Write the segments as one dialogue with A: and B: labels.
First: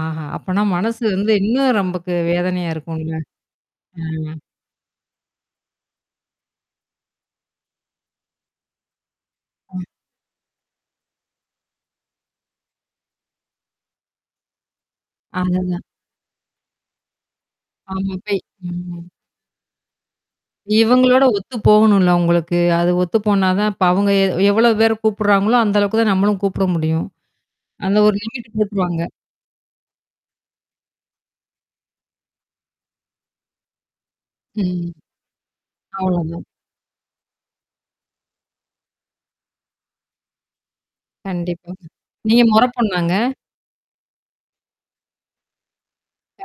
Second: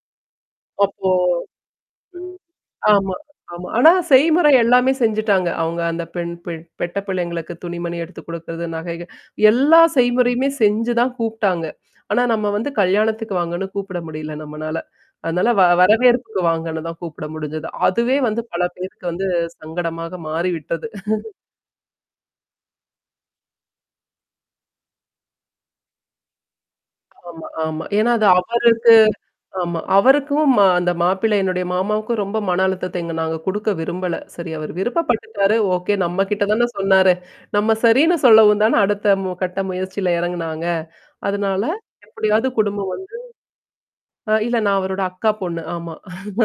A: ஆஹ. அப்பனா மனசு
B: அப்போ,
A: வந்து இன்னும் நமக்கு வேதனையா இருக்கும்ல.
B: ஆமா, ஆமா. ஆனா
A: ஆ.
B: செய்முறை எல்லாமே செஞ்சுட்டாங்க. அவங்க அந்த பெண் பெ பெட்ட பிள்ளைங்களுக்கு துணி மணி எடுத்து குடுக்குறது, நகைகள்
A: ஆ.
B: எல்லா செய்முறையுமே செஞ்சு தான் கூப்பிடாங்க. ஆனா நம்ம வந்து கல்யாணத்துக்கு வாங்கன்னு கூப்பிட முடியல நம்மனால. அதனால
A: அத
B: வ
A: தான்.
B: வரவேற்புக்கு வாங்கன்னு தான் கூப்பிட முடிஞ்சது. அதுவே
A: ஆமா
B: வந்து
A: பேய்.
B: பல
A: ம்.
B: பேருக்கு வந்து சங்கடமாக மாறிவிட்டது.
A: இவங்களோட ஒத்து போகணும்ல அவுங்களுக்கு. அது ஒத்து போனா தான், இப்ப அவங்க எ எவ்ளோ பேர் கூப்படுறாங்களோ அந்த அளவுக்கு தான் நம்மளும் கூப்பிட முடியும்.
B: ஆமா, ஆமா.
A: அந்த
B: ஏன்னா
A: ஒரு
B: அது
A: லிமிட்டுக்கு
B: அவருக்கு
A: கூப்புடுவாங்க.
B: ஆமா. அவருக்கும் மா அந்த மாப்பிள்ளைன்னுடைய மாமாவுக்கும் ரொம்ப மன அழுத்த எங்க நாங்க குடுக்க விரும்பல. சரி அவரு
A: ம்.
B: விருப்பப்பட்டுட்டாரு, ஓகே நம்ம கிட்ட
A: அவ்ளோதான்.
B: தானே சொன்னாரு. நம்ம சரின்னு சொல்லவும் தான அடுத்த, மு கட்ட முயற்சியில இறங்குனாங்க. அதனால
A: கண்டிப்பா. நீங்க
B: எப்டியாவது
A: முற
B: குடும்பம் வந்து
A: பொண்ணாங்க?
B: ஆ. இல்ல நான் அவரோட அக்கா பொண்ணு. ஆமா.
A: ஆ,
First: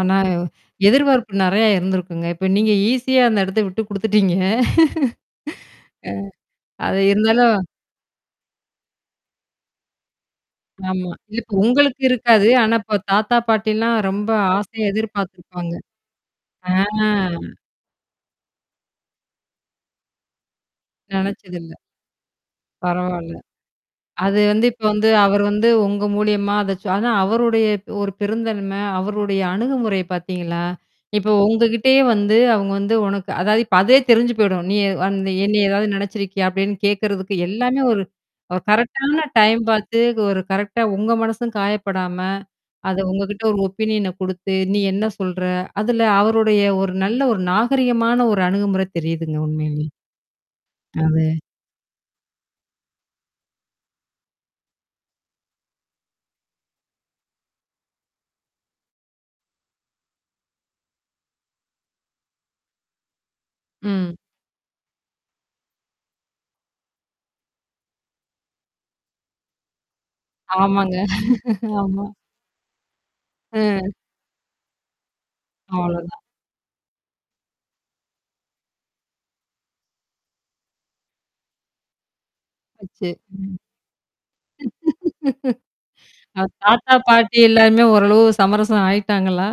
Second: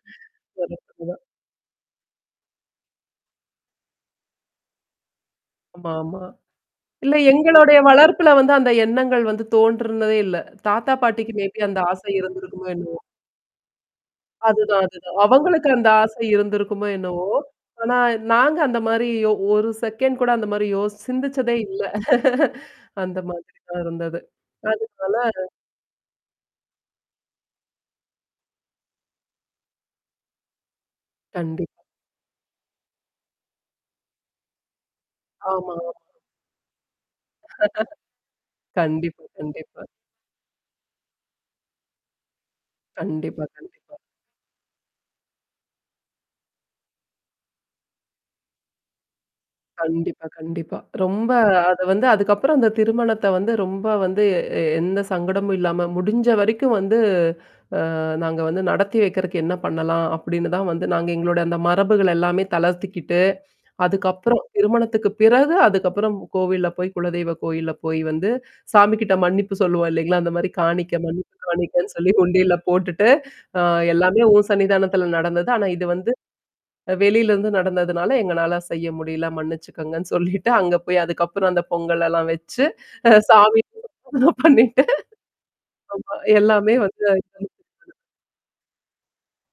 A: ஆனா
B: பெரிய பொண்ணுதான்.
A: எதிர்பார்ப்பு நெறைய இருந்திருக்குங்க. இப்ப நீங்க ஈஸியா அந்த இடத்த விட்டு குடுத்துட்டீங்க. ம்.
B: ஆமா. ஆமா.
A: அது
B: இல்ல
A: இருந்தாலும்
B: எங்களுடைய வளர்ப்புல வந்து, அந்த எண்ணங்கள் வந்து தோன்றுனதே இல்ல. தாத்தா
A: ஆமா.
B: பாட்டிக்கு
A: இல்ல
B: மே
A: இப்ப
B: பி அந்த
A: உங்களுக்கு
B: ஆசை
A: இருக்காது.
B: இருந்திருக்குமோ?
A: ஆனா, இப்ப
B: என்னவோ?
A: தாத்தா பாட்டிலாம் ரொம்ப
B: அதுதான்.
A: ஆசையா
B: அதுதான். அவங்களுக்கு
A: எதிர்பார்த்துருப்பாங்க.
B: அந்த ஆசை
A: ஆ.
B: இருந்திருக்குமோ? என்னவோ? ஆனா நாங்க அந்த மாரி யோ 1 செகண்ட் கூட அந்த மாரி யோசி சிந்திச்சதே
A: நெனச்சதில்ல.
B: இல்ல. அந்த
A: பரவால்ல.
B: மாதிரி தான் இருந்தது.
A: அது வந்து இப்ப
B: அதுக்கு
A: வந்து அவர்
B: மேல
A: வந்து உங்க மூலியமா அதாச்சம் ஆனா அவருடைய ஒரு பெருந்தன்மை அவருடைய அணுகுமுறை பார்த்தீங்களா? இப்ப
B: கண்டிப்
A: உங்ககிட்டயே வந்து, அவங்க வந்து, உனக்கு அதாவது இப்ப அதே தெரிஞ்சு போயிடும். நீ அ என்னய
B: ஆமா.
A: ஏதாவது நினச்சிருக்கியா? அப்டின்னு கேட்கறதுக்கு எல்லாமே ஒரு ஒரு அ,
B: கண்டிப்பா,
A: கரெக்ட்டான டைம்
B: கண்டிப்பா.
A: பாத்து ஒரு கரெக்ட்டா உங்க மனசும் காயப்படாம, அத உங்ககிட்ட
B: கண்டிப்பா.
A: ஒரு
B: கண்டிப்பா.
A: ஒப்பினியன குடுத்து, நீ என்ன சொல்ற? அதுல அவருடைய ஒரு நல்ல ஒரு நாகரீகமான ஒரு அணுகுமுறை தெரியுதுங்க உண்மையிலே.
B: கண்டிப்பா, கண்டிப்பா.
A: அதுவே
B: ரொம்ப அது வந்து, அதுக்கப்புறம் அந்த திருமணத்த வந்து, ரொம்ப வந்து, எ எந்த சங்கடமும் இல்லாம முடிஞ்ச வரைக்கும் வந்து, அ நாங்க வந்து நடத்தி வெக்கிறக்கு என்ன பண்ணலாம் அப்டின்னு தான் வந்து நாங்க எங்களோட அந்த மரபுகள் எல்லாமே தளர்த்திக்கிட்டு,
A: ம்.
B: அதுக்கப்புறம் திருமணத்துக்கு பிறகு அதுக்கப்புறம் கோவில்ல போய் குலதெய்வ கோயில்ல போய் வந்து சாமிகிட்ட மன்னிப்பு சொல்லுவோம் இல்லைங்களா? அந்த மாரி காணிக்க
A: ஆமாங்க.
B: மன்னிப்பு காணிக்கன்னு
A: ஆமா.
B: சொல்லி உண்டியில போட்டுட்டு, அ
A: ஆ.
B: எல்லாமே உன் சன்னிதானத்துல நடந்தது. ஆனா, இது வந்து,
A: அவ்ளோதான்.
B: வெளியிலருந்து நடந்ததுனால எங்களனால செய்ய முடியல மன்னிச்சுக்கங்கன்னு சொல்லிட்டு அங்க போய் அதுக்கப்புறம் அந்த பொங்கலெல்லாம் வச்சு,
A: வச்சி, ம்.
B: அ சாமி [unintelligible] பண்ணிட்டு. ஆமா.
A: ஆ,
B: எல்லாமே
A: தாத்தா,
B: வந்து
A: பாட்டி எல்லாருாமே
B: [unintelligible]
A: ஓரளவு சமரசம் ஆயிட்டாங்களா?